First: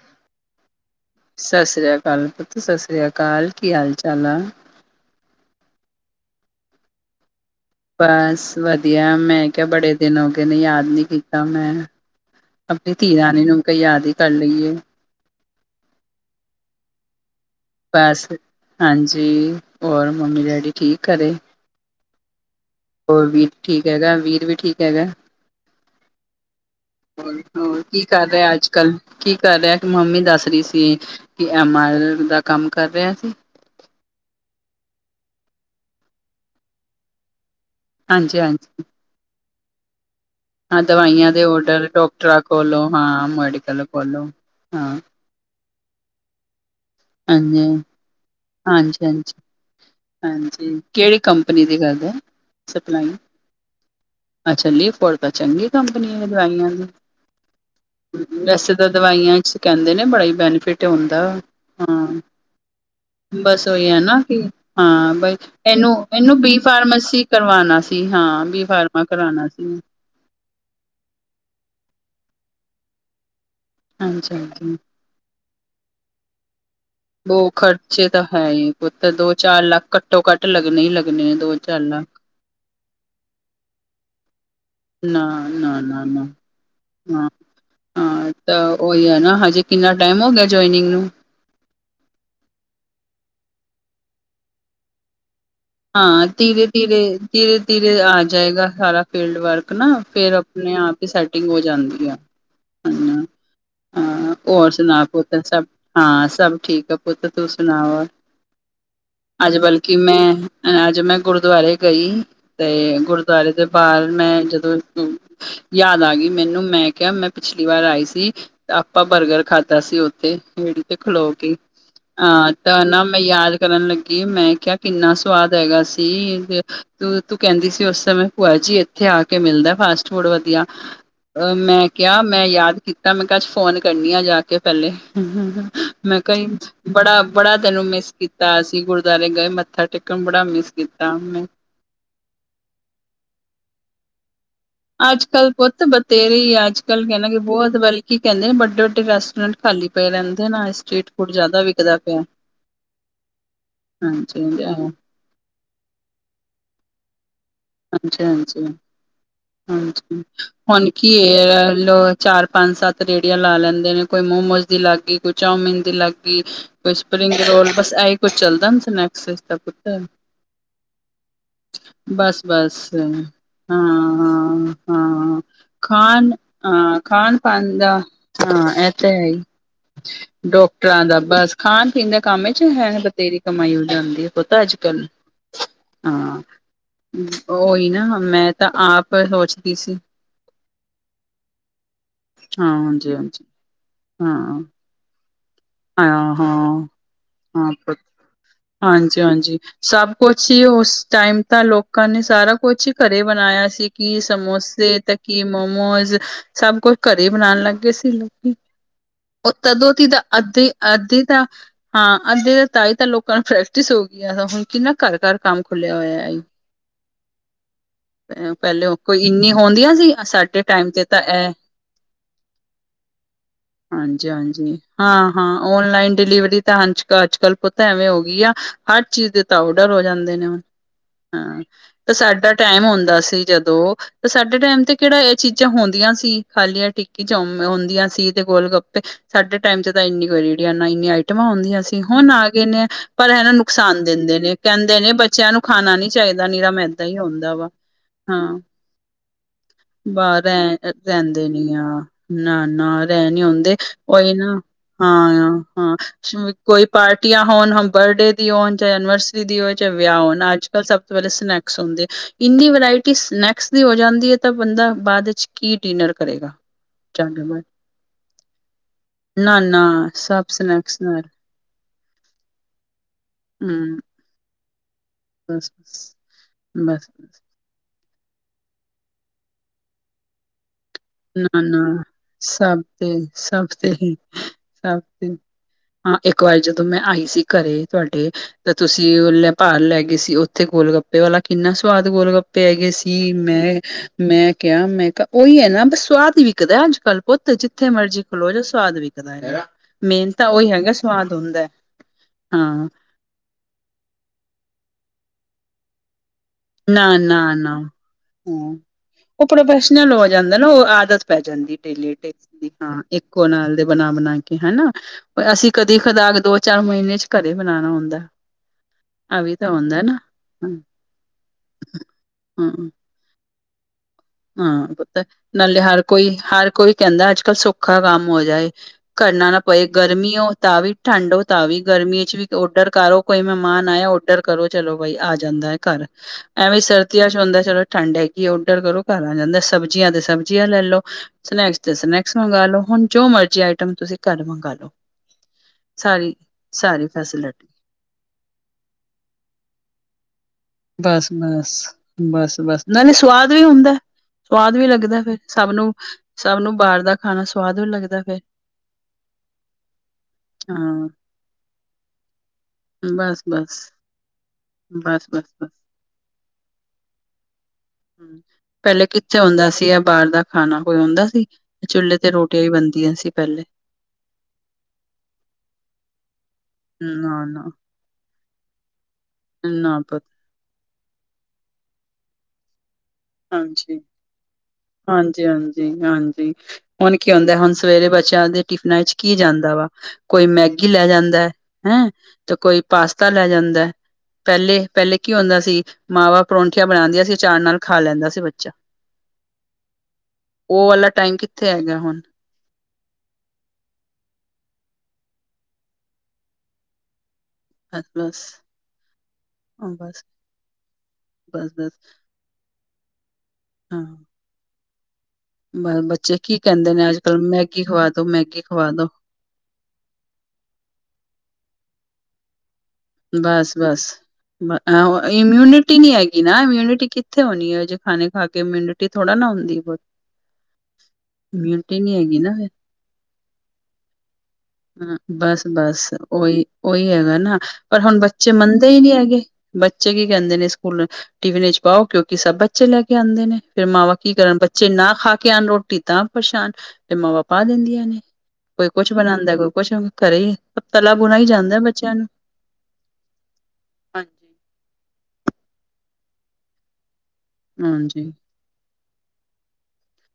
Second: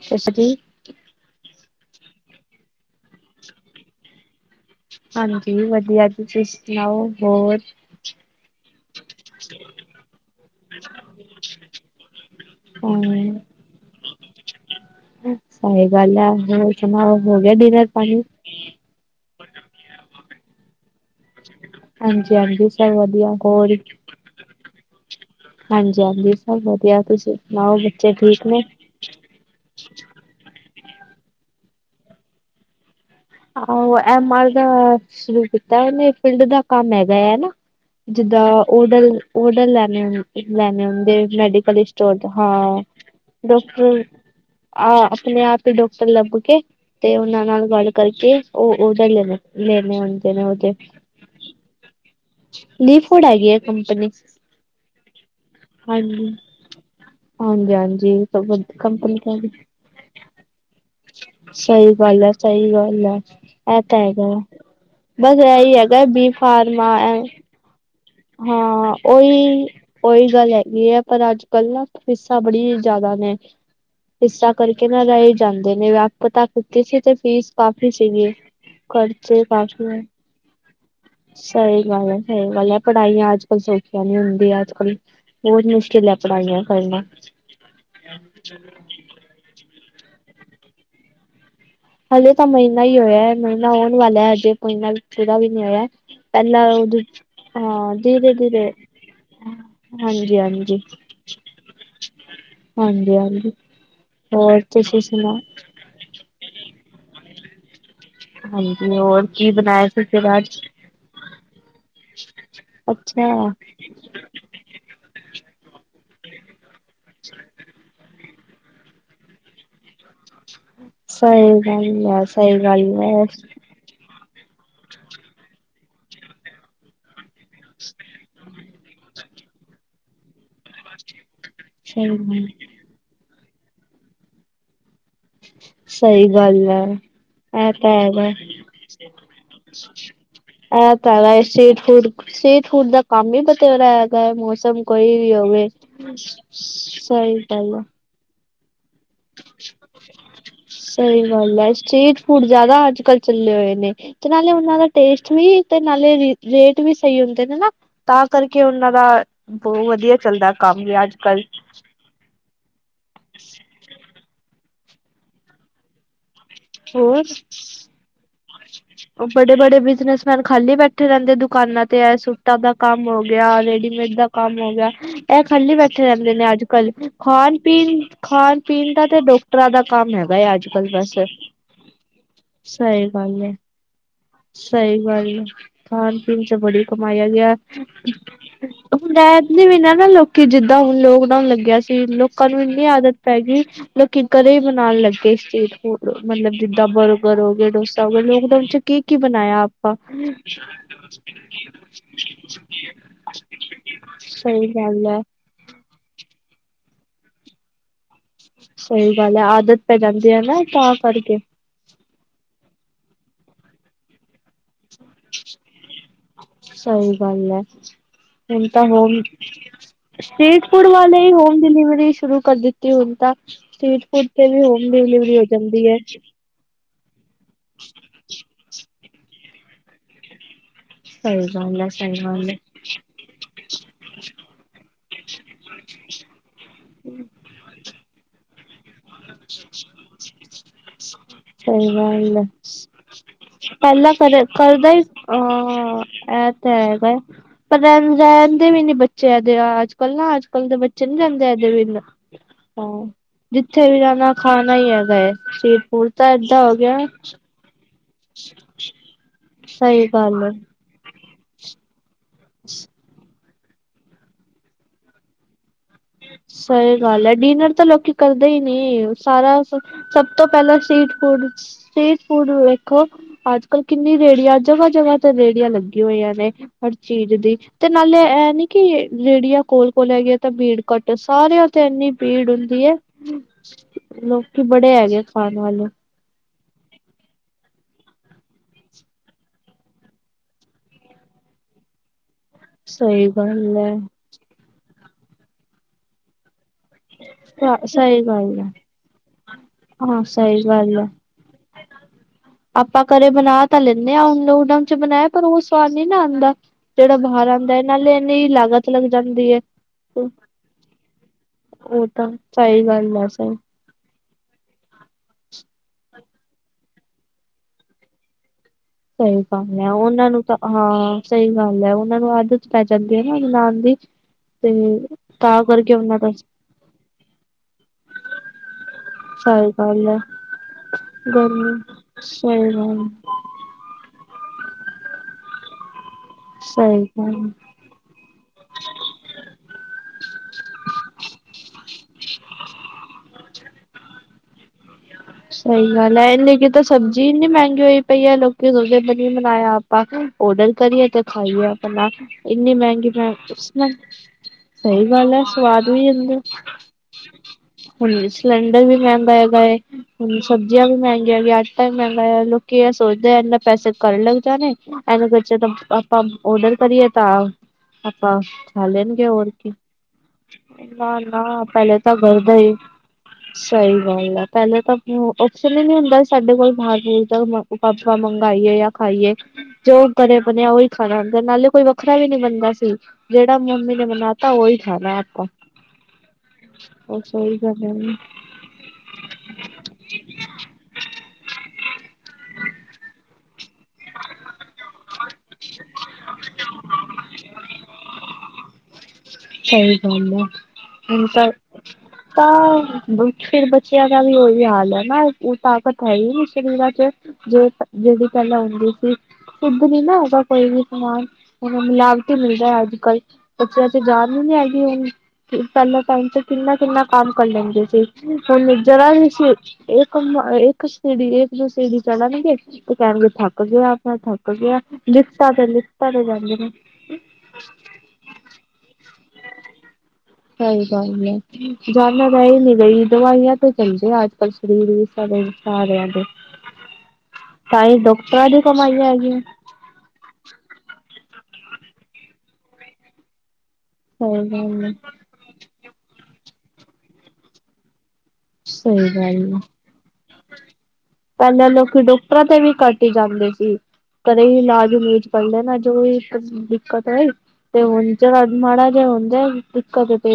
ਸਤਿ ਸ਼੍ਰੀ ਜੀ। ਸਤਿ ਸ੍ਰੀ ਅਕਾਲ, ਪੁਤ ਸਤਿ ਸ੍ਰੀ ਅਕਾਲ। ਕੀ ਹਾਲ- ਚਾਲ ਆ? ਹਾਂਜੀ। ਵਧੀਆ ਜੀ। ਤੁਸੀਂ ਸੁਣਾਓ ਹੋਰ? ਬਸ ਵਧੀਆ। ਮੈਂ ਕਿਹਾ, ਬੜੇ ਦਿਨ ਹੋ, ਗਏ ਨੇ। ਯਾਦ, ਨੀ ਕੀਤਾ ਮੈਂ। ਆਪਣੀ ਹੂੰ ਧੀ ਰਾਣੀ ਨੂੰ ਕਈ ਯਾਦ ਹੀ ਕਰ ਲਈਏ ਸਹੀ ਗੱਲ ਆ। ਹੋਰ ਸੁਣਾਓ, ਹੋ ਗਿਆ, ਡਿਨਰ ਪਾਣੀ? ਬਸ ਹਾਂਜੀ। ਹੋਰ ਮੰਮੀ- ਡੈਡੀ ਠੀਕ ਘਰੇ? ਹਾਂਜੀ, ਹਾਂਜੀ। ਸਭ ਹੋਰ ਵਧੀਆ ਵੀਰ ਠੀਕ ਹੈਗਾ? ਵੀਰ ਵੀ ਠੀਕ ਹੈਗਾ? ਹਾਂਜੀ- ਹਾਂਜੀ, ਸਭ ਵਧੀਆ, ਤੁਸੀਂ ਹੋਰ ਸੁਣਾਓ ਹੋਰ ਕੀ ਬੱਚੇ ਕਰ ਠੀਕ ਰਿਹਾ ਨੇ? ਅੱਜ ਕੱਲ ਕੀ ਕਰ ਰਿਹਾ? ਮੰਮੀ ਦੱਸ ਰਹੀ ਸੀ। ਕਿ ਐਮ ਆਰ, ਦਾ ਕੰਮ ਕਰ ਰਿਹਾ। ਆਹੋ। ਐਮ ਆਰ, ਦਾ ਸ਼ੁਰੂ ਕੀਤਾ, ਏਹਨੇ ਫੀਲਡ ਦਾ ਕੰਮ ਹੈਗਾ ਹੈ। ਹਾਂਜੀ ਜਿੱਦਾਂ ਹਾਂਜੀ ਓਡਲ ਓਡਲ ਲੈਣੇ ਹ ਹਾਂ ਲੈਣੇ ਹੁੰਦੇ ਦਵਾਈਆਂ ਦੇ ਮੈਡੀਕਲ ਔਡਰ ਸਟੋਰ ਤੋਂ ਡਾਕਟਰਾਂ ਹਾਂ ਕੋਲੋਂ ਹਾਂ ਮੈਡੀਕਲ ਡਾਕਟਰ ਕੋਲੋਂ ਹਾਂ ਆਪਣੇ ਆਪ ਹੀ ਡਾਕਟਰ ਲੱਭ ਕੇ ਤੇ ਉਹਨਾਂ ਨਾਲ ਹਾਂਜੀ ਗੱਲ ਕਰਕੇ ਉਹ ਹਾਂਜੀ ਉਧਰ ਹਾਂਜੀ ਲੈਣੇ ਲੈਣੇ ਹਉਦੇ ਨੇ ਉਹਦੇ ਨੀ ਦੀ ਗੱਲਦਾ ਹੈ ਸਪਲਾਈ, ਲੀਫਵੁਡ ਹੈਗੀ ਹੈ ਕੰਪਨੀ ਅੱਛਾ ਲੀਪੜ ਤਾਂ ਚੰਗੀ ਕੰਪਨੀ ਨੇ ਹਾਂਜੀ ਦਵਾਈਆਂ ਦੀ ਹਾਂਜੀ ਹਾਂਜੀ ਵੈਸੇ ਤਾਂ ਕੰਪਨੀ ਦਵਾਈਆਂ ਚ ਕਹਿੰਦੇ ਨੇ ਬੜਾ ਹੀ ਬੈਨੀਫਿਟ ਹੁੰਦਾ ਸਹੀ ਗੱਲ ਹੈ ਸਹੀ ਗੱਲ ਹੈ ਹਾਂ ਬਸ ਇਹ ਉਹੀ ਹੈ ਤਾਂ ਨਾ ਹੈਗਾ ਕਿ ਹਾਂ ਬਸ ਇਹੀ ਇਹਨੂੰ ਹੈਗਾ ਇਹਨੂੰ ਬੀ ਫਾਰਮਾ ਫਾਰਮਾਸੀ ਕਰਵਾਣਾ ਸੀ, ਹਾਂ ਬੀ ਫਾਰਮਾ ਕਰਵਾਉਣਾ ਸੀ ਉਹੀ ਗੱਲ ਹੈਗੀ ਹੈ ਪਰ ਅੱਜ ਕੱਲ੍ਹ ਨਾ ਹਿੱਸਾ ਬੜੀ ਜ਼ਿਆਦਾ ਨੇ ਹਿੱਸਾ ਹਾਂਜੀ-ਹਾਂਜੀ। ਕਰਕੇ ਰਾਹੀਂ ਜਾਂਦੇ ਨੇ ਵੀ ਆਪਤਾੱਕਤੇ ਸੀ ਬਹੁ ਫੀਸ ਕਾਫ਼ੀ ਖਰਚੇ ਤਾਂ ਸੀਗੀ, ਹੈ ਹੀ ਪੁੱਤ ਦੋ ਖਰਚੇ ਚਾਰ ਕਾਫੀ ਲੱਖ ਹੈ, ਘੱਟੋ ਘੱਟ ਲੱਗਣੇ ਹੀ ਲੱਗਣੇ ਨੇ ਦੋ ਚਾਰ ਸਹੀ ਗੱਲ ਲੱਖ। ਹੈ ਹ ਗੱਲ ਪੜਾਈਆਂ ਅੱਜ ਕੱਲ ਸੌਖੀਆਂ ਨੀ ਹੁੰਦੀਆਂ, ਅੱਜਕਲ ਬਹੁਤ ਮੁਸ਼ਕਿਲ ਹੈ ਨਾ-ਨਾ-ਨਾ-ਨਾ, ਪੜ੍ਹਾਈਆਂ ਕਰਨਾ। ਹਾਂ-ਹਾਂ ਆ ਤਾਂ ਉਹੀ ਹੈ ਨਾ ਹਜੇ ਕਿੰਨਾ ਟਾਈਮ ਹੋ ਗਿਆ ਜੁਆਇਨਿੰਗ ਨੂੰ ਹਲੇੇ ਤਾਂ ਮਹੀਨਾ ਹੀ ਹੋਇਆ ਹੈ ਮਹੀਨਾ ਹੋਣ ਵਾਲਾ ਹੈ ਹਜੇ ਮਹੀਨਾ ਵੀ ਪੂਰਾ ਨਹੀਂ ਹੋਇਆ। ਹਾਂ ਪਹਿਲਾਂ ਧੀਰੇ ਉਦ -ਧੀਰੇ, ਧੀਰੇ ਹਾਂ -ਧੀਰੇ ਆ ਜਾਏਗਾ ਧੀਰੇ ਸਾਰਾ ਫੀਲਡ ਵਰਕ ਨਾ ਫੇਰ ਹਾਂਜੀ ਆਪਣੇ ਹਾਂਜੀ ਆਪ ਹੀ ਸੈਟਿੰਗ ਹੋ ਜਾਂਦੀ ਆ ਹਾਂ ਹਾਂਜੀ-ਹਾਂਜੀ ਹਾਂ ਹੋਰ ਤੁਸੀ ਸੁਣਾ ਸੁਣਾਓ ਪੁੱਤ ਸਭ, ਹਾਂ ਸਭ ਠੀਕ ਆ ਪੁੱਤ ਤੂੰ ਸੁਣਾ ਆ ਹਾਂਜੀ ਹੋਰ ਕੀ ਬਣਾਇਆ ਸੀ ਅੱਜ ਅੱਜ ਮੈਂ ਗੁਰਦੁਆਰੇ ਗਈ, ਤੇ ਅੱਛਾ ਗੁਰਦੁਆਰੇ ਦੇ ਬਾਅਦ ਮੈਂ ਜਦੋਂ ਯਾਦ ਆ ਗਈ ਮੈਨੂੰ ਮੈਂ ਕਿਹਾ ਮੈਂ ਪਿਛਲੀ ਵਾਰ ਆਈ ਸੀ ਆਪਾਂ ਬਰਗਰ ਖਾਧਾ ਸੀ। ਰੇਹੜੀ ਤੇ ਖਲੋ ਸਹੀ ਕੇ ਗੱਲ ਹੈ ਹਾਂ ਸਹੀ ਗੱਲ ਤਾਂ ਨਾ ਮੈਂ ਹੈ ਯਾਦ ਕਰਨ ਲੱਗੀ ਮੈਂ ਕਿਹਾ ਕਿੰਨਾ ਸਵਾਦ ਹੈਗਾ ਸੀ ਤੂੰ, ਤੂੰ ਕਹਿੰਦੀ ਸੀ ਉਸ ਸਮੇਂ ਭੂਆ ਜੀ ਇੱਥੇ ਆ ਕੇ ਮਿਲਦਾ ਫਾਸਟ ਫੂਡ ਵਧੀਆ ਮੈਂ ਸਹੀ ਕਿਹਾ ਮੈਂ ਗੱਲ ਯਾਦ ਕੀਤਾ ਮੈਂ ਕਿਹਾਜ ਫੋਨ ਕਰਨੀ ਆ ਜਾ ਕੇ ਪਹਿਲੇ ਮੈਂ ਸਹੀ ਕਈ ਗੱਲ ਹੈ। ਬੜਾ ਬੜਾ ਇਹ ਤੈਨੂੰ ਤਾਂ ਮਿਸ ਹੈਗਾ ਕੀਤਾ ਅਸੀਂ ਗੁਰਦੁਆਰੇ ਗਏ ਮੱਥਾ ਟੇਕ ਇਹ ਤਾਂ ਸਟਰੀਟ ਫੂਡ ਸਟਰੀਟ ਫੂਡ ਦਾ ਕੰਮ ਹੀ ਬਥੇਰਾ ਹੈਗਾ ਹੈ ਮੌਸਮ ਕੋਈ ਵੀ ਅੱਜ-ਕੱਲ ਹੋਵੇ। ਪੁੱਤ ਬਥੇਰੇ ਅੱਜ ਕੱਲ ਕਹਿੰ ਸਹੀ ਕਿ ਗੱਲ ਬਹੁਤ ਹੈ ਵਤਲ ਕੀ ਕਹਿੰਦੇ ਨੇ ਵੱਡੇ ਵੱਡੇ ਰੈਸਟੋਰੈਂਟ ਖਾਲੀ ਪਏ ਰਹਿੰਦੇ ਨਾ ਸਟਰੀਟ ਸਹੀ ਫੂਡ ਗੱਲ ਜ਼ਿਆਦਾ ਹੈ ਵਿਕਦਾ ਸਟ੍ਰਰੀਟ ਪਿਆ ਫੂਡ ਜਿਆਦਾ ਅੱਜ ਕਲ ਚੱਲੇ ਹੋਏ ਨੇ ਹਾਂਜੀ ਕਿਨਾਂ ਨੇ ਹਾਂਜੀ ਉਹਨਾਂ ਦਾ ਟੇਸਟ ਵੀ ਤੇ ਨਾਲੇ ਰੇਟ ਵੀ ਸਹੀ ਹੁੰਦੇ ਨੇ ਨਾ ਤਾਂ ਕਰਕੇ ਉਹਨਾਂ ਦਾ ਬਹੁਤ ਵਧੀਆ ਹਾਂ ਚੱਲਦਾ ਕੰਮ ਹੁਣ ਵੀ ਕੀ ਅੱਜ ਕੱਲ ਹੈ ਲੋ ਚਾਰ- ਪੰਜ ਸੱਤ ਰੇੜੀਆਂ ਲਾ ਲੈਂਦੇ ਨੇ ਕੋਈ ਮੋਮੋਜ਼ ਦੀ ਲੱਗ ਗਈ ਕੋਈ ਚਾਮਿਨ ਦੀ ਲਾਗ ਗਈ ਕਿ ਹੋਰ ਸਪਰਿੰਗ ਰੋਲ ਬਸ ਇ ਕੁਛ ਚੱਲਦਾ ਨੀ ਸਨੈਕਸ ਇਸਦਾ ਕੁਤਰ ਇਕੱਠੇ ਰਹਿੰਦੇ ਦੁਕਾਨਾਂ ਤੇ ਹੈ ਸੂੱਟਾਂ ਦਾ ਕੰਮ ਹਾਂ ਹੋ ਗਿਆ, ਰੇਡੀਮੇਡ ਦਾ ਕੰਮ ਹੋ ਹਾਂ ਗਿਆ ਹਾਂ ਇਹ ਖਾਲੀ ਬੈਠੇ ਖਾਣ ਰਹਿੰਦੇ ਨੇ ਅੱਜ ਕੱਲ੍ਹ ਹਾਂ ਖਾਣ ਪਾਣ ਦਾ ਪੀਣ, ਖਾਣ ਹਾਂ ਇਹ ਪੀਣ ਦਾ ਤਾਂ ਤੇ ਹੈ ਹੀ ਰਾਂ ਦਾ ਕੰਮ ਹੈਗਾ ਆ ਅੱਜ ਕੱਲ੍ਹ ਡਾਕਟਰਾਂ ਵੈਸ ਦਾ ਬਸ ਖਾਣ ਪੀਂਦਾ। ਕੰਮ 'ਚ ਹੈ ਬਥੇਰੀ ਕਮਾਈ ਹੋ ਜਾਂਦੀ ਹੈ ਪਤਾ ਸਹੀ ਅੱਜਕੱਲ ਗੱਲ ਹੈ ਖਾਣ ਪੀਣ ਹਾਂ। ਚ ਬੜੀ ਕਮਾਇਆ ਉਹੀ ਨਾ ਮੈਂ ਤਾਂ ਆਪ ਸੋਚਦੀ ਵੀ ਨਾ ਸੀ ਨਾ ਲੋਕੀ ਜਿੱਦਾਂ ਹੁਣ ਲੋਕਡਾਊਨ ਲੱਗਿਆ ਸੀ ਲੋਕਾਂ ਨੂੰ ਹਾਂ ਇੰਨੀ ਹਾਂਜੀ ਆਦਤ ਪੈ ਹਾਂਜੀ ਗਈ ਲੋਕੀ ਘਰੇ ਹੀ ਬਣਾਉਣ ਲੱਗੇ ਸਟਰੀਟ ਫੂਡ ਹ ਮਤਲਬ ਜਿੱਦਾਂ ਹਾਂ- ਬਰਗਰ ਹੋ ਗਏ ਹਾਂ ਡੋਸਾ ਹੋ ਗਏ ਲੋਕਡਾਊਨ ਚ ਕੀ ਕੀ ਹਾਂਜੀ -ਹਾਂਜੀ ਬਣਾਇਆ ਆਪਾਂ ਸਭ ਕੁਛ ਹੀ ਉਸ ਟਾਈਮ ਤਾਂ ਲੋਕਾਂ ਨੇ ਸਾਰਾ ਕੁਛ ਹੀ ਘਰੇ ਬਣਾਇਆ ਸੀ ਕੀ ਸਹੀ ਸਮੋਸੇ, ਗੱਲ ਤੇ ਹੈ ਕੀ ਮੋਮੋਜ ਸਭ ਕੁਛ ਘਰੇ ਹੀ ਬਣਾਉਣ ਲੱਗ ਗਏ ਸੀ ਸਹੀ ਗੱਲ ਹੈ ਉਹ ਆਦਤ ਤਦੋਂ ਪੈ ਦੀ ਤਾਂ ਜਾਂਦੀ ਹੈ ਨਾ ਅੱਧੇ ਤਾਂ ਅੱਧੇ ਕਰਕੇ ਤਾਂ ਹਾਂ ਅੱਧੇ ਤਾਈ ਤਾਂ ਲੋਕਾਂ ਨੂੰ ਪ੍ਰੈਕਟਿਸ ਹੋ ਗਈ ਆ ਹੁਣ ਕਿੰਨਾ ਘਰ ਘਰ ਕੰਮ ਖੁੱਲਿਆ ਹੋਇਆ ਹੈ ਸਹੀ ਗੱਲ ਹੈ ਹੁਣ ਪਹਿਲੇ ਤਾਂ ਹੋਮ ਕੋਈ ਇੰਨੀ ਹੁੰਦੀਆਂ ਸੀ ਸਾਡੇ ਸਟ੍ਰੀਟ ਫੂਡ ਟਾਈਮ ਤੇ ਵਾਲੇ ਤਾਂ ਹੀ ਇਹ ਹੋਮ ਡਿਲੀਵਰੀ ਸ਼ੁਰੂ ਕਰ ਦਿੱ ਤੇ ਹੁਣ ਤਾਂ ਸਟਰੀਟ ਫੂਡ ਹਾਂਜੀ ਤੇ ਵੀ ਹੋ ਹਾਂਜੀ ਗਈ। ਹਾਂ ਡਿਲੀਵਰੀ -ਹਾਂ ਔਨਲਾਈਨ ਡਿਲੀਵਰੀ ਤਾਂ ਅ ਅੱਜ ਕੱਲ੍ਹ ਪਤਾ ਐਵੇਂ ਹੋ ਗਈ ਆ ਹਰ ਚੀਜ਼ ਦੇ ਤਾਂ ਓਡਰ ਹੋ ਜਾਂਦੇ ਨੇ ਹੁਣ ਸਹੀ ਹਾਂ ਗੱਲ ਹੈ ਸਹੀ ਤੇ ਗੱਲ ਸਾਡਾ ਹੈ ਟਾਈਮ ਹੁੰਦਾ ਸੀ ਜਦੋਂ ਤੇ ਸਾਡੇ ਟਾਈਮ ਤੇ ਕਿਹੜਾ ਇਹ ਚੀਜ਼ਾਂ ਹੁੰਦੀਆਂ ਸੀ ਖਾਲੀਆਂ ਟਿੱਕੀ ਚੋ ਹੁੰਦੀਆਂ ਸੀ ਤੇ ਗੋਲ ਗੱਪੇ ਸਾ ਸਾਡੇ ਟਾਈਮ 'ਚ ਤਾਂ ਇੰਨੀ ਕੁ ਨਾ ਇੰਨੀਆਂ ਆਈਟਮਾਂ ਹੁੰਦੀਆਂ ਸਹੀ ਸੀ ਹੁਣ ਗੱਲ ਹੈ ਆ ਗਏ ਨੇ ਆ ਪਰ ਇਹਨੂੰ ਨੁਕਸਾਨ ਪਹਿਲਾਂ ਦਿੰਦੇ ਕਰ ਨੇ ਕਰਦਾ ਕਹਿੰਦੇ ਹੀ ਨੇ ਬੱਚਿਆਂ ਨੂੰ ਖਾਣਾ ਅਹ ਨੀ ਚਾਹੀਦਾ ਇਹ ਨਿਰਾ ਤਾਂ ਮੈਦਾ ਹੈਗਾ। ਹੀ ਹੁੰਦਾ ਵਾ ਪਰ ਰਹਿ ਹਾਂ। ਰਹਿੰਦੇ ਵੀ ਨੀ ਬੱਚੇ ਇਹਦੇ ਅੱਜ ਕੱਲ ਨਾ ਬਾਹ ਅੱਜ ਕੱਲ ਦੇ ਰਹਿ ਬੱਚੇ ਨੀ ਰਹਿੰਦੇ ਇਹਦੇ ਨੀ ਆ ਬਿਨ। ਨਾ- ਨਾ ਹਾਂ ਰਹਿ ਨੀ ਹੁੰਦੇ ਜਿੱਥੇ ਵੀ ਜਾਣਾ ਉਹੀ ਨਾ ਹਾਂ ਖਾਣਾ ਹੀ ਹੈਗਾ ਹੈ ਸਟ੍ਰੀਟ ਫੂਡ ਤਾਂ -ਹਾਂ ਏਦਾਂ ਹੋ ਕੋਈ ਗਿਆ ਪਾਰਟੀਆਂ ਹੋਣ ਬਰਡੇ ਦੀ ਹੋਣ ਚਾਹੇ ਐਨਨੀਵਰਸਰੀ ਦੀ ਹੋਵੇ 'ਚ ਸਹੀ ਵਿਆਹ ਗੱਲ ਹੋਣ ਹੈ। ਅੱਜ ਕਲ ਸਭ ਤੋਂ ਪਹਿਲੇ ਸਨੈਕਸ ਹੁੰਦੇ। ਇੰਨੀ ਵਰਾਇਟੀ ਸਨੈਕਸ ਦੀ ਹੋ ਜਾਂਦੀ ਹੈ ਤਾਂ ਬੰਦਾ ਬਾਅਦ ਵਿੱਚ ਕੀ ਡਿਨਰ ਕਰੇਗਾ ਸਹੀ ਗੱਲ ਜਾ ਹੈ ਕੇ ਬਾਹਰ ਡਿਨਰ ਤਾਂ ਲੋਕੀ ਕਰਦੇ ਹੀ ਨੀ। ਨਾ ਸਾਰਾ ਨਾ ਸਭ ਤੋਂ ਪਹਿਲਾਂ ਸਨੈਕਸ ਸਟ੍ਰੀਟ ਨਾਲ ਫੂਡ ਸਟ੍ਰੀਟ ਫੂਡ ਵੇਖੋ ਅੱਜ ਕੱਲ ਹਮ ਕਿੰਨੀ ਰੇਹੜੀਆਂ ਜਗ੍ਹਾ- ਜਗ੍ਹਾ ਤੇ ਰੇਹੜੀਆਂ ਬਸ ਬਸ ਲੱਗੀ ਹੋਈਆਂ ਨੇ ਹਰ ਬਸ ਚੀਜ਼ ਬਸ ਦੀ ਤੇ ਨਾਲੇ ਇਹ ਨੀ ਕਿ ਰੇਹੜੀਆਂ ਕੋਲ- ਕੋਲ ਹੈਗੀ ਤਾਂ ਬੀੜ ਨਾ- ਨਾ ਸਭ ਹੈ ਤੇ ਸਭ ਤੇ ਹੀ ਲੋਕੀ ਬੜੇ ਸਭ ਹੈਗੇ ਤੇ ਖਾਣ ਵਾਲੇ ਹਾਂ ਇੱਕ ਵਾਰੀ ਜਦੋਂ ਮੈਂ ਆਈ ਸੀ ਘਰੇ ਤੁਹਾਡੇ ਤਾਂ ਤੁਸੀਂ ਲ ਭਾਰ ਲੈ ਗਏ ਸੀ ਉੱਥੇ ਗੋਲ ਗੱਪੇ ਵਾਲਾ ਕਿੰਨਾ ਸਵਾਦ ਗੋਲ ਗੱਪ ਪੈ ਗਏ ਸਹੀ ਸੀ ਮੈਂ ਗੱਲ ਹੈ -ਮੈਂ ਕਿਹਾ ਮੈਂ ਕਿਹਾ ਉਹੀ ਹੈ ਨਾ ਬ ਸਵਾਦ ਹੀ ਵਿਕਦਾ ਅੱਜ ਕਲ ਪੁੁੱਤ ਜਿੱਥੇ ਸਹੀ ਮਰਜ਼ੀ ਖਲੋ ਗੱਲ ਜਾ ਹੈ ਸਵਾਦ ਵਿਕਦਾ ਹੈਗਾ। ਹਾਂ ਮੇਹਨ ਤਾਂ ਸਹੀ ਉਹੀ ਹੈਗਾ ਗੱਲ ਹੈ ਸਵਾਦ ਹੁੰਦਾ ਹਾਂ। ਆਪਾਂ ਘਰੇ ਬਣਾ ਤਾਂ ਲੈਂਦੇ ਹਾਂ ਹੁਣ ਲੋਕਡਾਊਨ 'ਚ ਬਣਾਇਆ ਪਰ ਉਹ ਸਵਾਦ ਨੀ ਨਾ ਆਂਦਾ। ਨਾ ਜਿਹੜਾ ਬਾਹਰ ਨਾ ਨਾ ਆਂਦਾ ਇਹ ਨਾਲੇ ਇੰਨੀ ਲਾਗਤ ਲੱਗ ਜਾਂਦੀ ਏ। ਨਾਲ ਹੋ ਜਾਂਦਾ ਨਾ ਉਹ ਆਦਤ ਪੈ ਜਾਂਦੀ ਉਹ ਡੇਲੀ ਤਾਂ ਦੀ ਸਹੀ ਹਾਂ ਗੱਲ ਹੈ ਇੱਕੋ ਸਹੀ। ਨਾਲ ਬਣਾ ਬਣਾ ਕੇ ਹਨਾ। ਅਸੀਂ ਕਦੀ ਖੁਦਾਕ ਦੋ ਚਾਰ ਮਹੀਨੇ 'ਚ ਘਰੇ ਬਣਾਣਾ ਹੁੰਦਾ। ਸਹੀ ਆ ਵੀ ਤਾਂ ਗੱਲ ਹੈ ਹੁੰਦਾ ਨਾ ਉਹਨਾਂ ਨੂੰ ਤਾਂ ਹਾਂ ਸਹੀ ਗੱਲ ਹੈ ਉਹਨਾਂ ਨੂੰ ਆਦਤ ਪੈ ਹਾਂ ਜਾਂਦੀ। [unintelligible] ਹਾਂ ਪੁਤ ਤਾਂ ਨਾਲੇ ਕਰਕੇ ਹਰ ਉਹਨਾਂ ਦਾ ਕੋਈ ਹਰ ਕੋਈ ਕਹਿੰਦਾ ਅੱਜ ਕੱਲ ਸੌਖਾ ਕੰਮ ਹੋ ਜਾਏ। ਕਰਨਾ ਨਾ ਸਹੀ ਪਏ ਗੱਲ ਹੈ ਗਰਮੀ ਹੋ ਤਾਂ ਵੀ ਠੰਡ ਹੋ ਤਾਂ ਵੀ ਗਰਮੀ 'ਚ ਵੀ ਸਹੀ ਓਡਰ ਗੱਲ ਕਰੋ। ਕੋਈ ਮਹਿਮਾਨ ਆਇਆ ਓਡਰ ਕਰੋ ਚਲੋ ਬਾਈ ਆ ਜਾਂਦਾ ਹੈ ਘਰ ਐਵੇਂ ਸਹੀ ਸਰਦੀਆਂ 'ਚ ਗੱਲ ਹੁੰਦਾ ਚਲੋ। ਠੰਡ ਹੈ ਕਿ ਓਡਰ ਕਰੋ ਘਰ ਆ ਜਾਂਦਾ ਸਬਜ਼ੀਆਂ ਤੇ ਸਬਜ਼ੀਆਂ ਲੈ ਲਓ। ਸਨੈਕਸ ਤੇ ਸਨੈਕਸ ਮੰਗਾ ਲੋ ਹੁਣ ਜੋ ਮਰਜ਼ੀ ਆਈਟਮ ਤੁਸੀਂ ਘਾਰ ਮੰਗਾ ਲੋ। ਸਹੀ ਗੱਲ ਹੈ ਸਾਰੀ ਇਹ ਲੇ ਕਿ ਤਾਂ ਸਾਰੀ ਸਬਜ਼ੀ ਇੰਨੀ ਫੈਸਿਲਿਟੀ ਮਹਿੰਗੀ ਹੋਈ ਪਈ ਹੈ ਲੋਕ ਦਦੇ [unintelligible] ਪਨੀਰ ਬਨਾਇਆ ਆਪਾਂ ਉਡਰ ਕਰੀਏ ਤੇ ਬਸ ਖਾਈਏ ਬਸ ਆਪ ਬਸ ਇੰਨੀ ਬਸ ਮਹਿੰਗੀ ਨਾਲੇ ਸਵਾਦ ਵੀ ਮ ਹੁੰਦਾ ਸਵਾਦ ਵੀ ਲੱਗਦਾ ਫਿਰ ਸਭ ਨੂੰ ਸਭ ਨੂੰ ਬਾਹਰ ਦਾ ਖਾਣਾ ਸਵਾਦ ਵੀ ਲੱਗਦਾ ਹੁਣ ਫਿਰ ਸਿਲੰਡਰ ਵੀ ਮਹਿੰਗਾ ਹੈਗਾ ਹੈ ਹੁ ਸਬਜ਼ੀਆਂ ਵੀ ਹਾਂ, ਮਹਿੰਗੀਆਂ ਹੈ ਗਈਆਂ ਆਟਾ ਵੀ ਮਹਿੰਗਾ ਲੋਕੀ ਇਹ ਸੋਚਦੇ ਆ ਇਨਾ ਪੈਸੇ ਘਰ ਲੱਗ ਜਾਣੇ ਬਸ ਇਹਨੂੰ -ਬਸ ਬੱਚੇ ਆਪਾਂ ਔਡਰ ਕਰੀਏ ਤਾਂ ਆਪਾਂ ਹੂੰ। 'ਚ ਪਹਿਲੇ ਲੈਣਗੇ ਕਿੱਥੇ ਹੋਰ ਹੁੰਦਾ ਕੀ ਸੀ ਐ ਬਾਹਰ ਦਾ ਖਾਣਾ ਕੋਈ ਨਾ- ਹੁੰਦਾ ਸੀ? ਨਾ ਪਹਿਲੇ ਤਾਂ ਚੁੱਲ੍ਹੇ ਤੇ ਗਰਦੇ ਰੋਟੀਆਂ ਹੀ ਬਣਦੀਆਂ ਸੀ ਪਹਿਲੇ ਸਹੀ ਗੱਲ ਆ ਪਹਿਲੇ ਤਾਂ ਉਪਸ਼ਨ ਹੀ ਨਹੀਂ ਹੁੰਦਾ ਸਾਡੇ ਕੋਲ ਬਾਗ ਬੂਗ ਦਾ ਨਾ-ਨਾ, ਆਪਾਂ ਮੰਗਾਈਏ ਜਾਂ ਖਾਈਏ ਜੋ ਨਾ ਪੁੱਤ ਕਰੇ। ਆਪਣਿਆ ਉਹੀ ਖਾਣਾ ਹੁੰਦਾ ਨਾਲੇ ਕੋਈ ਵੱਖਰਾ ਵੀ ਨਹੀਂ ਬਣਦਾ ਸੀ। ਜਿਹੜਾ ਮੰਮੀ ਹਾਂਜੀ- ਨੇ ਬਣਾ ਤਾ ਉਹੀ ਖਾਣਾ ਆਪਾਂ ਹਾਂਜੀ- ਹਾਂਜੀ -ਹਾਂਜੀ ਹੁਣ ਕੀ ਬਸ ਹੁੰਦਾ ਉਹੀ ਹੁਣ ਗੱਲ ਸਵੇਰੇ ਹੈ। ਬੱਚਿਆਂ ਦੇ ਟਿਫਨਾਂ 'ਚ ਕੀ ਜਾਂਦਾ ਵਾ। ਕੋਈ ਮੈਗੀ ਲੈ ਜਾਂਦਾ ਹੈਂ ਤੇ ਕੋਈ ਪਾਸਤਾ ਲੈ ਜਾਂਦਾ। ਪਹਿਲੇ ਪਹਿਲੇ ਕੀ ਹੁੰਦਾ ਸੀ ਮਾਵਾਂ ਪਰੌਂਠੀਆਂ ਬਣਾਉਂਦੀਆਂ ਸੀ ਅਚਾਰ ਨਾਲ ਖਾ ਲੈਂਦਾ ਸੀ ਬੱਚਾ ਸਹੀ ਗੱਲ ਹੈ ਉਹ ਵਾਲਾ ਹੁਣ ਟਾਈਮ ਤਾਂ ਕਿੱਥੇ ਹੈਗਾ ਹੁਣ ਤਾਂ ਫਿਰ ਬੱਚਿਆਂ ਦਾ ਵੀ ਉਹੀ ਹਾਲ ਹੈ ਨਾ ਉਹ ਤਾਕਤ ਹੈ ਹੀ ਨੀ ਸਰੀਰਾਂ ਚ ਜ ਬਸ ਬਸ ਖੁਧ ਨੀ ਨਾ ਉਹਦਾ ਕੋਈ ਵੀ ਸਮਾਨ ਬਸ ਬਸ ਬਸ ਮਿਲਾਵਟੀ ਮਿਲਦਾ ਅੱਜ ਕੱਲ ਬੱਚਿਆਂ ਤੇ ਹਾਂ। ਜਾਨ ਨਹੀਂ ਹੈਗੀ ਬ ਪਹਿਲ ਟਾਈਮ ਬੱਚੇ ਕੀ ਕਿੰਨਾ ਕਹਿੰਦੇ ਕਿੰਨਾ ਨੇ ਅੱਜ ਕੰਮ ਕੱਲ੍ਹ ਕਰ ਮੈਗੀ ਲੈਂਦੇ ਸੀ ਖਵਾ ਦੋ ਮੈਗੀ ਹੁਣ ਖਵਾ ਦੋ ਜਰਾ ਇੱਕ ਇੱਕ ਸੀੜੀ ਇੱਕ ਦੋ ਸੜੀ ਚੜਨਗੇ ਤੇ ਕਹਿਣਗੇ ਥੱਕ ਗਿਆ ਬੱਸ ਆਪਣਾ ਥੱਕ ਗਿਆ ਲਿਫਟਾਂ ਤੇ ਇਮਊਨੀਿਟੀ ਲਿਫਟਾਂ ਨੀ ਤੇ ਹੈਗੀ ਜਾਂਦੇ ਨਾ ਨੇ ਇਮਿਊਨਿਟੀ ਕਿੱਥੇ ਹੋਣੀ ਹੈੇ ਖਾ ਖਾ ਕੇ ਇਮਿਊਨਿਟੀ ਥੋੜਾ ਨਾ ਹੁੰਦੀ ਸਹੀ ਗੱਲ ਹੈ ਇਮਿਊਨਿਟੀ ਨਹੀਂ ਜਾਨਾ ਹੈਗੀ ਰਹਿ ਹੀ ਨੀ ਗਈ ਦਵਾਈਆਂ ਤੇ ਚੱਲਦੇ ਅੱਜ ਹ ਬਸ ਬਸ ਉਹੀ ਉਹੀ ਹੈਗਾ ਨਾ ਤਾਂ ਹੀ ਪਰ ਹੁਣ ਡਾਕਟਰਾਂ ਬੱਚੇ ਦੀ ਮੰਨਦੇ ਹੀ ਕਮਾਈਆਂ ਨਹੀਂੀ ਹੈਗੇ ਹੈਗੀਆਂ ਬੱਚੇ ਕੀ ਕਹਿੰਦੇ ਨੇ ਸਕੂਲ ਟੀਵਨ ਚ ਪਾਓ ਕਿਉਂਕਿ ਸਭ ਬੱਚੇ ਲੈ ਕੇ ਆਉਂਦੇ ਨੇ ਫਿਰ ਮਾਵਾਂ ਕੀ ਸਹੀ ਕਰਨ ਗੱਲ ਬੱਚੇ ਹੈ ਨਾ ਖਾ ਕੇ ਆਉਣ ਰੋਟੀ ਤਾਂ ਪਰੇਛਾਣ ਫਿਰ ਮਾਵਾਂ ਪਾ ਦਿੰਦੀਆਂ ਨੇ ਕੋਈ ਸਹੀ ਕੁਛ ਗੱਲ ਬਣਾਉਂਦਾ ਆ ਕੋਈ ਕੁਛ ਕਰੇ ਹੀ ਤਲਾ ਬੁਣਾ ਹੀ ਜਾਂਦਾ ਬੱਚਿਆਂ ਨੂੰ ਫਿਰ ਵੀ ਘੱਟ ਹੀ ਜਾਂਦੇ ਨੇ ਜੀ ਘਰੇ ਹਾਂਜੀ ਹੀ ਇਲਾਜ ਲੂਜ ਕਰ ਲਈਦਾ ਜੇ ਕੋਈ ਦਿੱਕਤ ਹੈ ਤਾਂ ਤੇ ਹੁਣ ਹਾਂਜੀ, ਚਲੋ ਜੀ ਮਾੜਾ ਜਿਹਾ ਹੁੰਦਾ ਦਿੱਕਤ ਤੇ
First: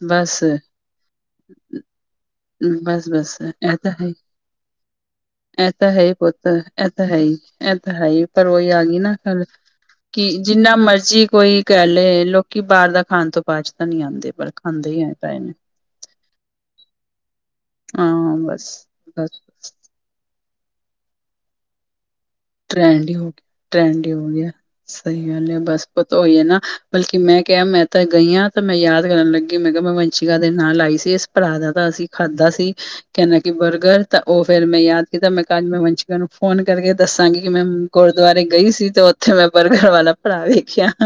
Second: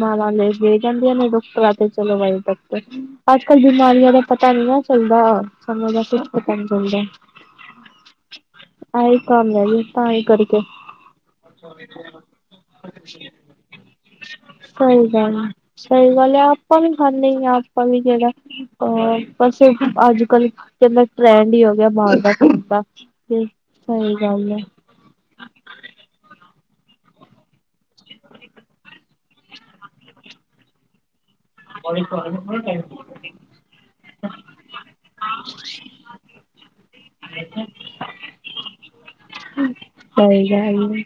ਮਾਵਾਂ ਲੈ ਜਾਂਦੀਆਂ ਡਾਕਟਰ ਚਲੋ ਬਾਈ ਡਾਕਟਰ ਬਸ ਬਸ ਅੱਜ ਕੱਲ ਐ ਤਾਂ ਹੈ ਬਿਮਾਰੀਆਂ ਦਾ ਪਤਾ ਨੀ ਨਾ ਚੱਲਦਾ ਐ ਤਾਂ ਸਮੇਂ ਦਾ ਹੈ ਕੁਛ ਪੁਤ ਪਤਾ ਨੀ ਐ ਚੱਲਦਾ ਤਾਂ ਹੈ ਹੀ ਇਹ ਤਾਂ ਹੈ ਹੀ ਪਰ ਉਹੀ ਆ ਗਈ ਨਾ ਆਹੀ ਕੰਮ ਰਹਿ ਗਿਆ ਤਾਂ ਹੀ ਕਿ ਕਰਕੇ ਜਿੰਨਾ ਮਰਜੀ ਕੋਈ ਕਹਿ ਲਏ ਲੋਕ ਕਿ ਬਾਹਰ ਦਾ ਖਾਣ ਤੋਂ ਬਾਜ ਤਾਂ ਨਹੀਂ ਆਉਂਦਾ ਸਹੀ ਗੱਲ ਸਹੀ ਗੱਲ ਆਪਾਂ ਵੀ ਖਾਂਦੇ ਹੀ ਆ ਆਪਾਂ ਵੀ ਜਿਹੜਾ ਹਾਂ ਬਸ, ਅਹ ਬਸ ਅੱਜ ਕੱਲ ਕਹਿੰਦਾ ਟਰੈਂਡ ਹੀ ਹੋ ਗਿਆ ਬਾਹਰ ਦਾ ਖਾਣ ਦਾ ਟਰੈਂਡ ਹੀ ਹੋ ਤੇ ਟਰੈਂਡ ਹੀ ਸਹੀ ਹੋ ਗਿਆ ਗੱਲ ਹੈ। ਸਹੀ ਗੱਲ ਹੈ ਬਸ ਉਹ ਤਾਂ ਹੋਈ ਹੈ ਨਾ ਬਲਕਿ ਮੈਂ ਕਿਹਾ ਮੈਂ ਤਾਂ ਗਈ ਹਾਂ ਤਾਂ ਮੈਂ ਯਾਦ ਕਰਨ ਲੱਗੀ ਮੈਂ ਕਿਹਾ ਮੈਂ ਵੰਸ਼ਿਕਾ ਦੇ ਨਾਂ ਲਾਈ ਸੀ ਇਸ ਭਰਾ ਦਾ ਤਾਂ ਅਸੀਂ ਖਾਧਾ ਸੀ ਕਹ ਬਰਗਰ ਤਾਂ ਉਹ ਫੇਿਰ ਮੈਂ ਯਾਦ ਕੀਤਾ ਮੈਂ ਕੱਲ ਮ ਵਸ਼ਿਕ ਨੂੰ ਫੋਨ ਕਰਕੇ ਦੱਸਾਂਗੀ ਕਿ ਮੈਂ ਗੁਰਦੁਆਰੇ ਗਈ ਸੀ ਤੇ ਉਥੇ ਮੈਂ ਬਰਗਰ ਵਾਲਾ ਭਰਾ ਸਹੀ ਗੱਲ ਵੇਖਿਆ ਹੈ,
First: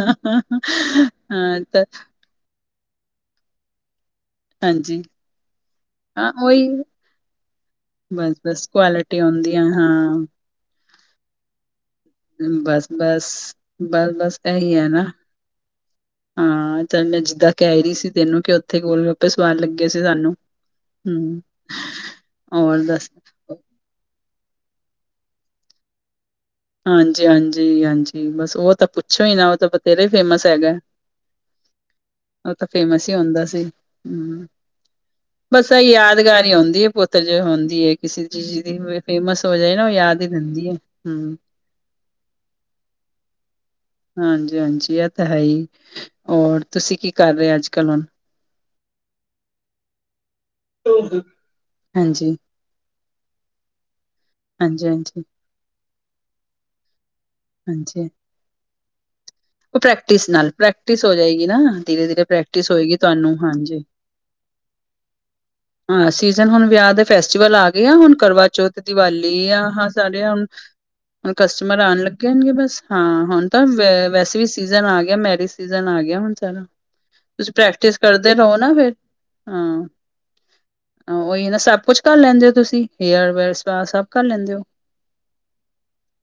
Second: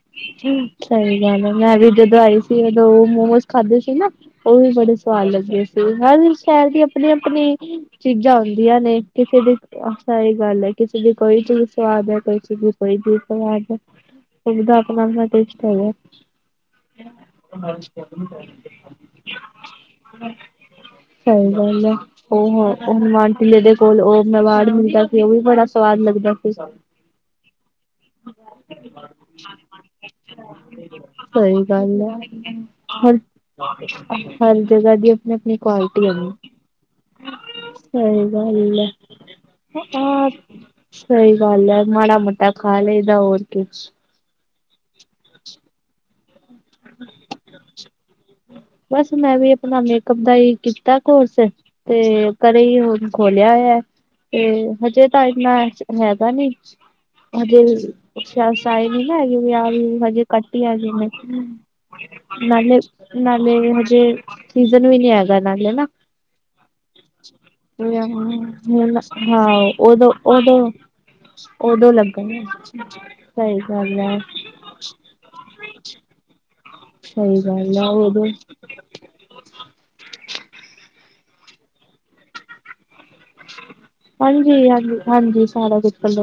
ਸਹੀ ਗੱਲ ਹੈ ਹਾਂ ਮੈਂ ਵੀ ਆਈ ਜਦੋਂ ਮੋਮੋਸ ਖਾਧਦੇ ਸੀ ਨਾ ਉਹ ਵੀ ਬੜੇ ਹਾਂਜੀ ਸਵਾਦ ਲੱਗੇ ਸੀ ਹਰ ਹਾਂ ਉਹੀ ਸ਼ਹਿਰ ਦੀ ਆਪਣੀ ਆਪਣੀ ਬਸ ਚੀਜ਼ਾਂ ਬਸ ਹੁੰਦੀਆਂ ਨੇ ਕੁਆਲਿਟੀ ਕਿਸੇ ਦੀ ਆਉਂਦੀ ਆ ਹਾਂ ਸਹੀ ਗੱਲ ਹੈ ਕਿਸੇ ਦੀ ਕੋਈ ਚੀਜ਼ ਸਵਾਦ ਹੈ ਵੀ ਬਸ ਕੋਈ ਵੀ ਬਸ ਬਸ ਬਸ ਸਭ ਇਹੀ ਦਾ ਹੈ ਨਾ ਆਪਣਾ ਆਪਣਾ ਟੇਸਟ ਹੈਗਾ ਹਾਂ ਚੱਲ ਮੈਂ ਜਿੱਦਾਂ ਕਹਿ ਰਹੀ ਸੀ ਤੈਨੂੰ ਕਿ ਉੱਥੇ ਗਲਗੱਪੇ ਵਾਪਿਸ ਵਾਰ ਲੱਗੇ ਸੀ ਸਾਨੂੰ ਹੂੰ ਸਹੀ ਗੱਲ ਐ, ਉਹ ਔਰ ਉਹ ਦੱਸ ਮਾਨ ਕਿੇ ਦੇ ਕੋਲ ਉਹ ਮਵਾੜ ਹੁੰਦਾ ਸੀ, ਉਹ ਵੀ ਬੜਾ ਸਵਾਦ ਲੱਗਦਾ ਸੀ। ਹਾਂਜੀ ਹਾਂਜੀ ਹਾਂਜੀ ਬਸ ਉਹ ਤਾਂ ਪੁੱਛੋ ਹੀ ਨਾ ਉਹ ਤਾਂ ਬਥੇਰਾ ਹੀ ਫੇਮਸ ਹੈਗਾ ਸਹੀ ਗੱਲ ਹੈ ਉਹ ਤਾਂ ਫੇਮਸ ਹੀ ਹਰ ਹੁੰਦਾ ਸੀ ਹੂੰ ਹਰ ਜਗ੍ਹਾ ਦੀ ਆਪਣੀ ਆਪਣੀ ਬਸ ਇਹ ਕੁਆਲਿਟੀ ਆ ਯਾਦਗਾਰ ਹੀ ਹੁੰਦੀ ਹੈ ਪੁੱਤ ਜੋ ਹੁੰਦੀ ਹੈ ਸਹੀ ਕਿਸੇ ਚੀਜ਼ ਦੀ ਗੱਲ ਫੇਮਸ ਹੋ ਜਾਏ ਨਾ ਉਹ ਹੈ ਯਾਦ ਹੀ ਆ ਰਹਿੰਦੀ ਹੈ ਸਹੀ ਹੂੰ ਗੱਲ ਹੈ ਮਾੜਾ ਮੋਟਾ ਖਾਲੀ ਦਾ ਹੋਰ ਕੀ ਹਾਂਜੀ ਹਾਂਜੀ ਇਹ ਤਾਂ ਹੈ ਹੀ ਹੋਰ ਤੁਸੀਂ ਕੀ ਕਰ ਰਹੇ ਅੱਜ ਕੱਲ ਹੁਣ ਬਸ ਮੈਂ ਵੀ ਆਪਣਾ ਮੇਕਅਪ ਦਾ ਹੀ ਕੀਤਾ ਕੋਰਸ ਤੇ ਹਾਂਜੀ, ਘਰੇ ਹੀ ਹੁਣ ਖੋਲਿਆ ਹੈ, ਤੇ ਹਾਂਜੀ, ਹਜੇ ਹਾਂਜੀ, ਤਾਂ ਇੰਨਾ ਰੈਦਾ ਨੀ, ਹਜੇ ਹਾਂਜੀ ਸਾਈਦ ਆਏ ਵੀ ਨਾ ਹੈਗੇ, ਵਿਆਹ ਉਹ ਵੁਆ ਹਜੇ ਪ੍ਰੈਕਟਿਸ ਨਾਲ ਘੱਟ ਹੀ ਹੇਗੇ ਪ੍ਰੈਕਟਿਸ ਨੇ। ਹੋ ਜਾਏਗੀ ਨਾ, ਧੀਰੇ-ਧੀਰੇ ਪ੍ਰੈਕਟਿਸ ਨਾਲੇ ਹੋਏਗੀ ਤੁਹਾਨੂੰ ਨਾਲੇ ਹਾਂਜੀ। ਹਜੇ ਸੀਜ਼ਨ ਵੀ ਨੀ ਹੈਗਾ ਨਾਲੇ ਨਾ ਹਾਂ ਸੀਜਨ ਹੁਣ ਵਿਆਹ ਦੇ ਫੈਸਟੀਵਲ ਆ ਗਏ, ਆ ਹੁਣ ਕਰਵਾਚੌਥ ਦੀਵਾਲੀ ਆ ਹਾਂ ਸਾਰੇ ਹੁਣ ਹੁਣ ਕਸਟਮਰ ਉਦੋਂ ਆਣ ਲੱਗੇ ਲੱਗਣ ਜਾਣਗੇ, ਬਸ ਹਾਂ ਹੁਣ ਸਹੀ ਤਾਂ ਗੱਲ ਹੈ ਵੈਸੇ ਵੀ ਸੀਜਨ ਆ ਗਿਆ, ਮੈਰਿਜ ਸੀਜਨ ਆ ਗਿਆ, ਹੁਣ ਸਾਰਾ ਸਹੀ ਤੁਸੀਂ ਗੱਲ ਹੈ ਪ੍ਰੈਕਟਿਸ ਉਦੋਂ ਕਰਦੇ ਰਹੋ ਨਾ ਫਿਰ ਹਾਂ ਉਹੀ ਨਾ ਸਭ ਕੁਛ ਕਰ ਲੈਂਦੇ, ਹੋ ਤੁਸੀਂ ਹੇਅਰ ਵੇਅਰ ਸ ਸਭ ਕਰ ਹਾਂਜੀ, ਲੈਂਦੇ ਹੋ ਹਾਂਜੀ, ਹਾਂਜੀ, ਸਾਰਾ ਕੁਛ ਹਾਜੀ,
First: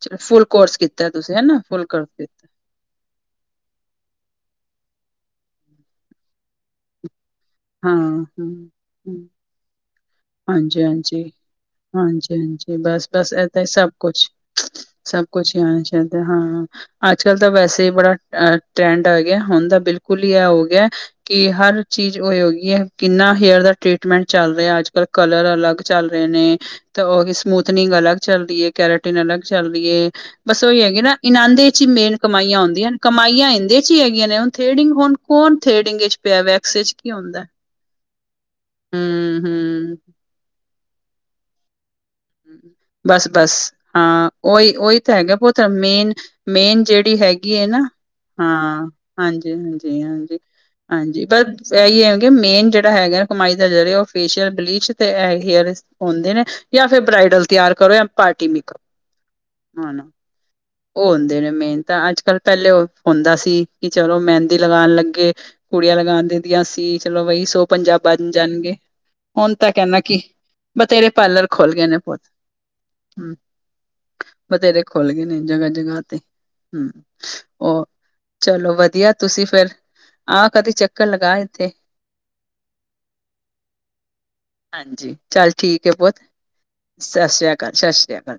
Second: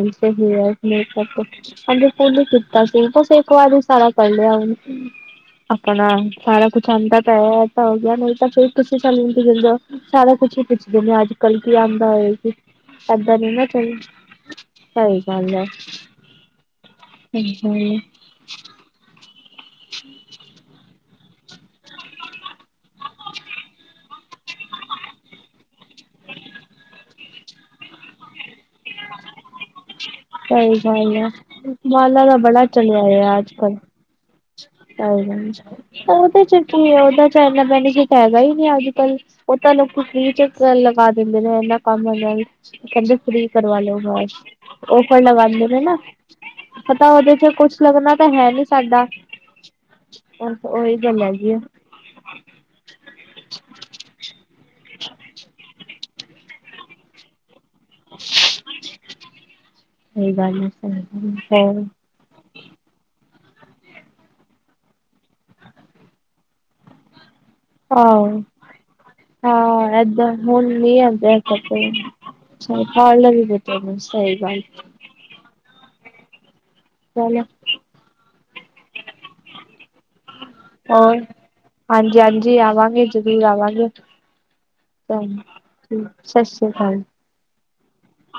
ਚਲੋ ਫੁੱਲ ਕੋਰਸ ਕੀਤਾ ਤੁਸੀਂ ਹਨਾ ਫੁੱਲ ਕੋਰਸ ਕੀਤਾ ਤਾ ਸੀ, ਬਸ ਇੱਕ ਵਾਰੀ ਸਾਰਾ ਕਰ ਲਿਆ ਹੁਣ ਆਪਣਾ ਸਾਰਾ ਕੁਛ ਆਦਾ ਤਾਂ ਹੈ। ਪਤਾ ਹਾਂ ਹੋ ਗਿਆ, ਨਹੀਂ ਤਾਂ ਫੇਰ ਤੁਸੀਂ ਸਾਨੂੰ ਹੂੰ ਕੀ ਕਹਿੰਦੇ ਹੋ ਸਾਰਾ ਕੁਛ ਹੀ ਹਾਂਜੀ ਪੁੱਛਦੇ ਹਾਂਜੀ ਅੱਜ ਕੱਲ ਕੀ ਆਦਾ ਐ, ਹਾਂਜੀ-ਹਾਂਜੀ, ਬਸ-ਬਸ ਏਦਾਂ ਨੀ ਨਾ ਹੀ ਸਭ ਕੋਈ। ਕੁਛ। ਸਭ ਕੁਛ ਹੀ ਆਣੇ ਚਾਹੀਦਾ, ਹਾਂ ਅੱਜ-ਕੱਲ ਤਾਂ ਸਹੀ ਗੱਲ ਵੈਸੇ ਹੀ ਹੈ ਬੜਾ, ਅ ਟ੍ਰੈਂਡ ਆ ਗਿਆ, ਹੁਣ ਦਾ ਬਿਲਕੁਲ ਹੀ ਆ ਹੋ ਗਿਆ, ਕਿ ਹਰ ਚੀਜ਼ ਹੋਗੀ ਹੈ, ਕਿੰਨਾ ਹੇਅਰ ਦਾ ਟ੍ਰੀਟਮੈਂਟ ਚੱਲ ਰਿਹਾ, ਅੱਜ-ਕਲ ਕਲਰ ਅਲੱਗ ਚੱਲ ਰਹੇ ਨੇ। ਤੇ ਉਹੀ ਸਮੂਥਨਿੰਗ ਅਲੱਗ ਚੱਲਦੀ ਐ। ਕੈਰੇਟਿਨ ਅਲੱਗ ਚੱਲ ਰਹੀਏ, ਬਸ ਸਹੀ ਉਹੀ ਹੈਗੀ ਨਾ ਗੱਲ ਹੈ ਇਨਾਂਦੇ ਚ ਹੀ ਮੇਨ ਮਾਲਾ ਦਾ ਕਮਾਈਆਂ ਬੜਾ ਆਦੀਆਂ ਹਨਾ ਚਲਿਆ ਆ ਕਮਾਈਆਂ ਅੱਜ ਕੱਲ ਇਦੇ ਹੀ ਹੈਗੀਆਂ, ਨੇ ਹੁਣ ਥੇਡਿੰਗ ਕੌਣ ਥੇਡਿੰਗ ਵਿਚ ਪਿਆ ਉਹਦੇ ਚ ਵੈਕਸ ਕੀ ਹੈ, ਕੀ ਉਹਦਾ ਹੁੰਦਾ ਤਾਂ ਇੰਨਾ ਬੈਨੀਫਿਟ ਹੈਗਾ, ਹੀ ਨਹੀਂ ਅੱਜ-ਕੱਲ ਪਤਾ ਨੀ ਹੂੰ-ਹੂੰ। ਕੀ ਚਕਰ ਐ। ਪਾ ਦਿੰਦੇ, ਨੇ ਇਹਨਾਂ ਕੰਮ ਆ ਕਹਿੰਦੇ ਫਰੀ ਬਸ-ਬਸ ਹਾਂ ਉਹੀ ਉਹੀ ਤਾਂ ਹੈਗਾ, ਬਹੁਤ ਨੇ ਨਾ ਮੇਨ-ਮੇਨ ਪਤਾ ਜਿਹੜੀ ਉਹਦੇ ਚ ਹੈਗੀ ਹੈ ਕੁਛ ਨਾ ਲੱਗਣਾ ਤਾਂ ਹੈ ਨੀ ਹਾਂ, ਸਾਡਾ ਹਾਂਜੀ, ਹਾਂਜੀ, ਹਾਂਜੀ, ਉਹੀ ਗੱਲ ਹਾਂਜੀ ਹੈਗੀ ਆ ਬਸ ਇਹੀ ਹੈ। ਮੇਨ ਜਿਹੜਾ ਹੈਗਾ, ਕਮਾਈ ਦਾ ਜਿਹੜੇ ਉਹ ਫੇਸ਼ੀਅਲ ਬਲੀਚ ਤੇ ਹੇਅਰ ਹੁੰਦੇ ਨੇ ਜਾਂ ਫਿਰ ਬ੍ਰਾਈਡਲ ਤਿਆਰ ਕਰੋ, ਜਾਂ ਪਾਰਟੀ ਮੇਕਅਪ, ਹਾ ਸਹੀ ਗੱਲ ਹੈ ਸਹੀ ਉਹ ਹੁੰਦੇ ਨੇ ਮੇਨ ਗੱਲ ਹੋਰ ਤਾਂ ਅੱਜ-ਕੱਲ, ਪਹਿਲੇ ਉਹ ਹੁੰਦਾ ਸੀ, ਕਿ ਚਲੋ ਮਹਿੰਦੀ ਲਗਾਨ ਲੱਗੇ। ਕੁੜੀਆਂ ਲਗਾਣ ਦਿੰਦੀਆਂ ਸੀ, ਚਲੋ ਵਹੀ ਸੋ ਪੰਜਾਬ ਆਜ ਆਹੋ ਜਾਣਗੇ, ਹੁਣ ਤਾਂ ਕਹਿੰਦਾ ਕੀ ਬਥੇਰੇ ਪਾਰਲਰ ਸ ਖੁੱਲ ਗਏ ਨੇ ਪੁੱਤ ਹੂੰ। ਵੀ ਬਟ ਸਹੀ ਗੱਲ, ਬਥੇਰੇ ਖੁੱਲ ਗਏ ਨੇ, ਜਗ੍ਹਾ-ਜਗ੍ਹਾ ਤੇ ਹੂੰ ਚਲੋ ਉਹ ਚਲੋ ਵਧੀਆ ਤੁਸੀਂ ਫਿਰ ਹੋਰ ਹਾਂਜੀ, ਹਾਂਜੀ ਆਵਾਂਗੇ ਜ਼ਰੂਰ ਆਵਾਂਗੇ। ਹਾਂਜੀ ਚੱਲ ਠੀਕ ਹੈ, ਬਹੁਤ ਸਤਿ ਸ੍ਰੀ ਅਕਾਲ। ਸਤਿ ਸ੍ਰੀ ਅਕਾਲ ਸਤਿ ਸ੍ਰੀ ਅਕਾਲ।